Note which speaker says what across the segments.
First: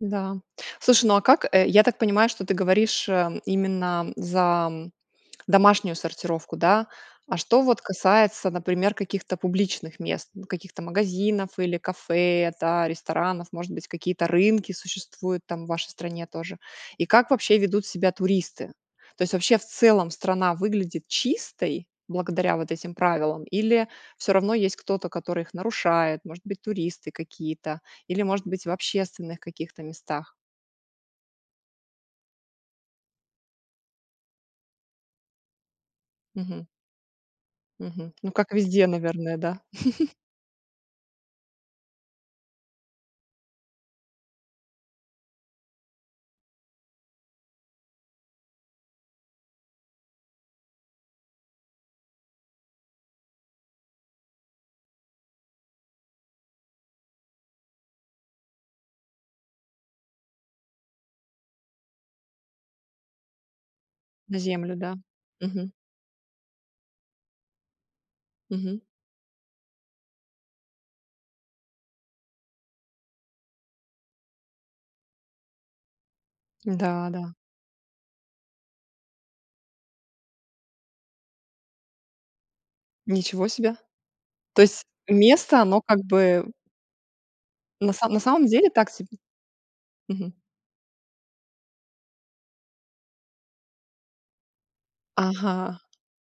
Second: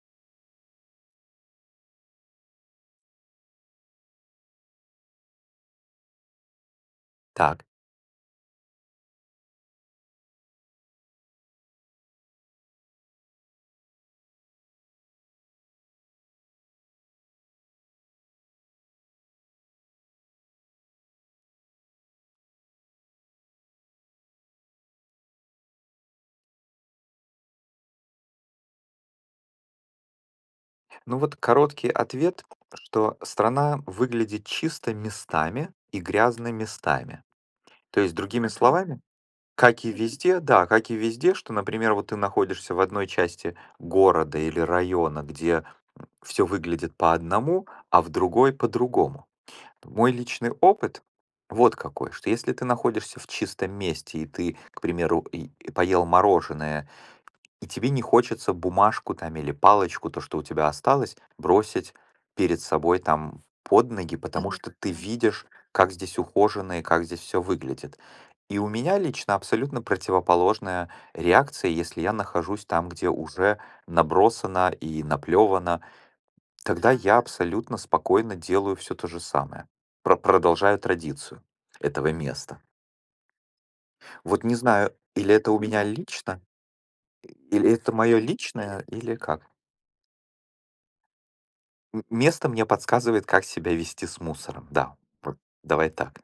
Speaker 1: Да. Слушай, ну а как э, я так понимаю, что ты говоришь, а, именно за, м, домашнюю сортировку, да? А что
Speaker 2: Так.
Speaker 1: вот касается, например, каких-то публичных мест- ну, каких-то магазинов или кафе, да, ресторанов. Может быть, какие-то рынки существуют там, в вашей стране тоже? И как вообще ведут себя туристы? То есть вообще, в целом, страна выглядит чистой благодаря вот этим правилам или всё равно есть кто-то, который их нарушает- может быть, туристы какие-то или, может быть, в общественных каких-то местах?
Speaker 2: Ну вот короткий ответ, что страна выглядит чисто местами, и грязно
Speaker 1: Мгм.
Speaker 2: местами. То
Speaker 1: Мгм.
Speaker 2: есть,
Speaker 1: Ну
Speaker 2: другими
Speaker 1: как везде,
Speaker 2: словами,
Speaker 1: наверное, да.
Speaker 2: как и везде, да, как и везде, что, например, вот ты находишься в 1 части города, или района, где, м, всё выглядит по одному, а в другой по-другому. Мой личный опыт вот какой: что если ты находишься в чистом месте и ты, к примеру, и поел мороженое, и тебе не хочется бумажку там, или палочку, то, что у тебя осталось, бросить перед собой, там, под ноги,
Speaker 1: На
Speaker 2: потому что
Speaker 1: землю,
Speaker 2: ты
Speaker 1: да.
Speaker 2: видишь,
Speaker 1: Мгм.
Speaker 2: как здесь ухоженно и как здесь всё выглядит. И у
Speaker 1: Мгм.
Speaker 2: меня лично абсолютно противоположная реакция, если я нахожусь там, где уже набросано и наплёвано, тогда
Speaker 1: Да,
Speaker 2: я
Speaker 1: да.
Speaker 2: абсолютно спокойно делаю всё то же самое, пр продолжая традицию этого места.
Speaker 1: Ничего себе.
Speaker 2: Вот не
Speaker 1: То есть
Speaker 2: знаю, или это у
Speaker 1: место, оно
Speaker 2: меня
Speaker 1: как
Speaker 2: лично,
Speaker 1: бы
Speaker 2: и или
Speaker 1: На
Speaker 2: это
Speaker 1: сам
Speaker 2: моё
Speaker 1: на самом деле
Speaker 2: личное,
Speaker 1: так
Speaker 2: или
Speaker 1: себе?
Speaker 2: как.
Speaker 1: Мгм.
Speaker 2: М место мне подсказывает, как себя вести с мусором. Да, вот
Speaker 1: Ага.
Speaker 2: давай так.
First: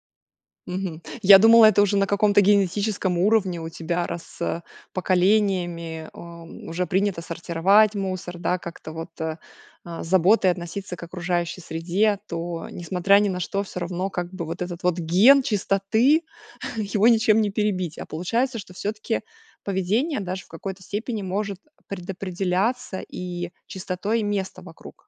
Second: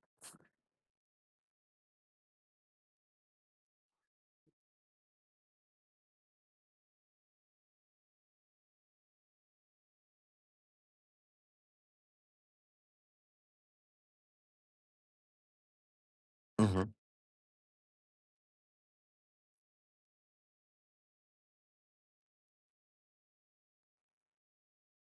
Speaker 1: Мгм. Я думала это уже на каком-то генетическом уровне у тебя, раз, э, поколениями, а, уже принято сортировать мусор, да, как-то вот, а, а, с заботой относиться к окружающей среде, то, несмотря ни на что, всё равно, как бы, вот этот вот ген чистоты-
Speaker 2: Мгм.
Speaker 1: его ничем не перебить; а получается, что всё-таки поведение даже в какой то степени может предопределяться и чистотой места вокруг.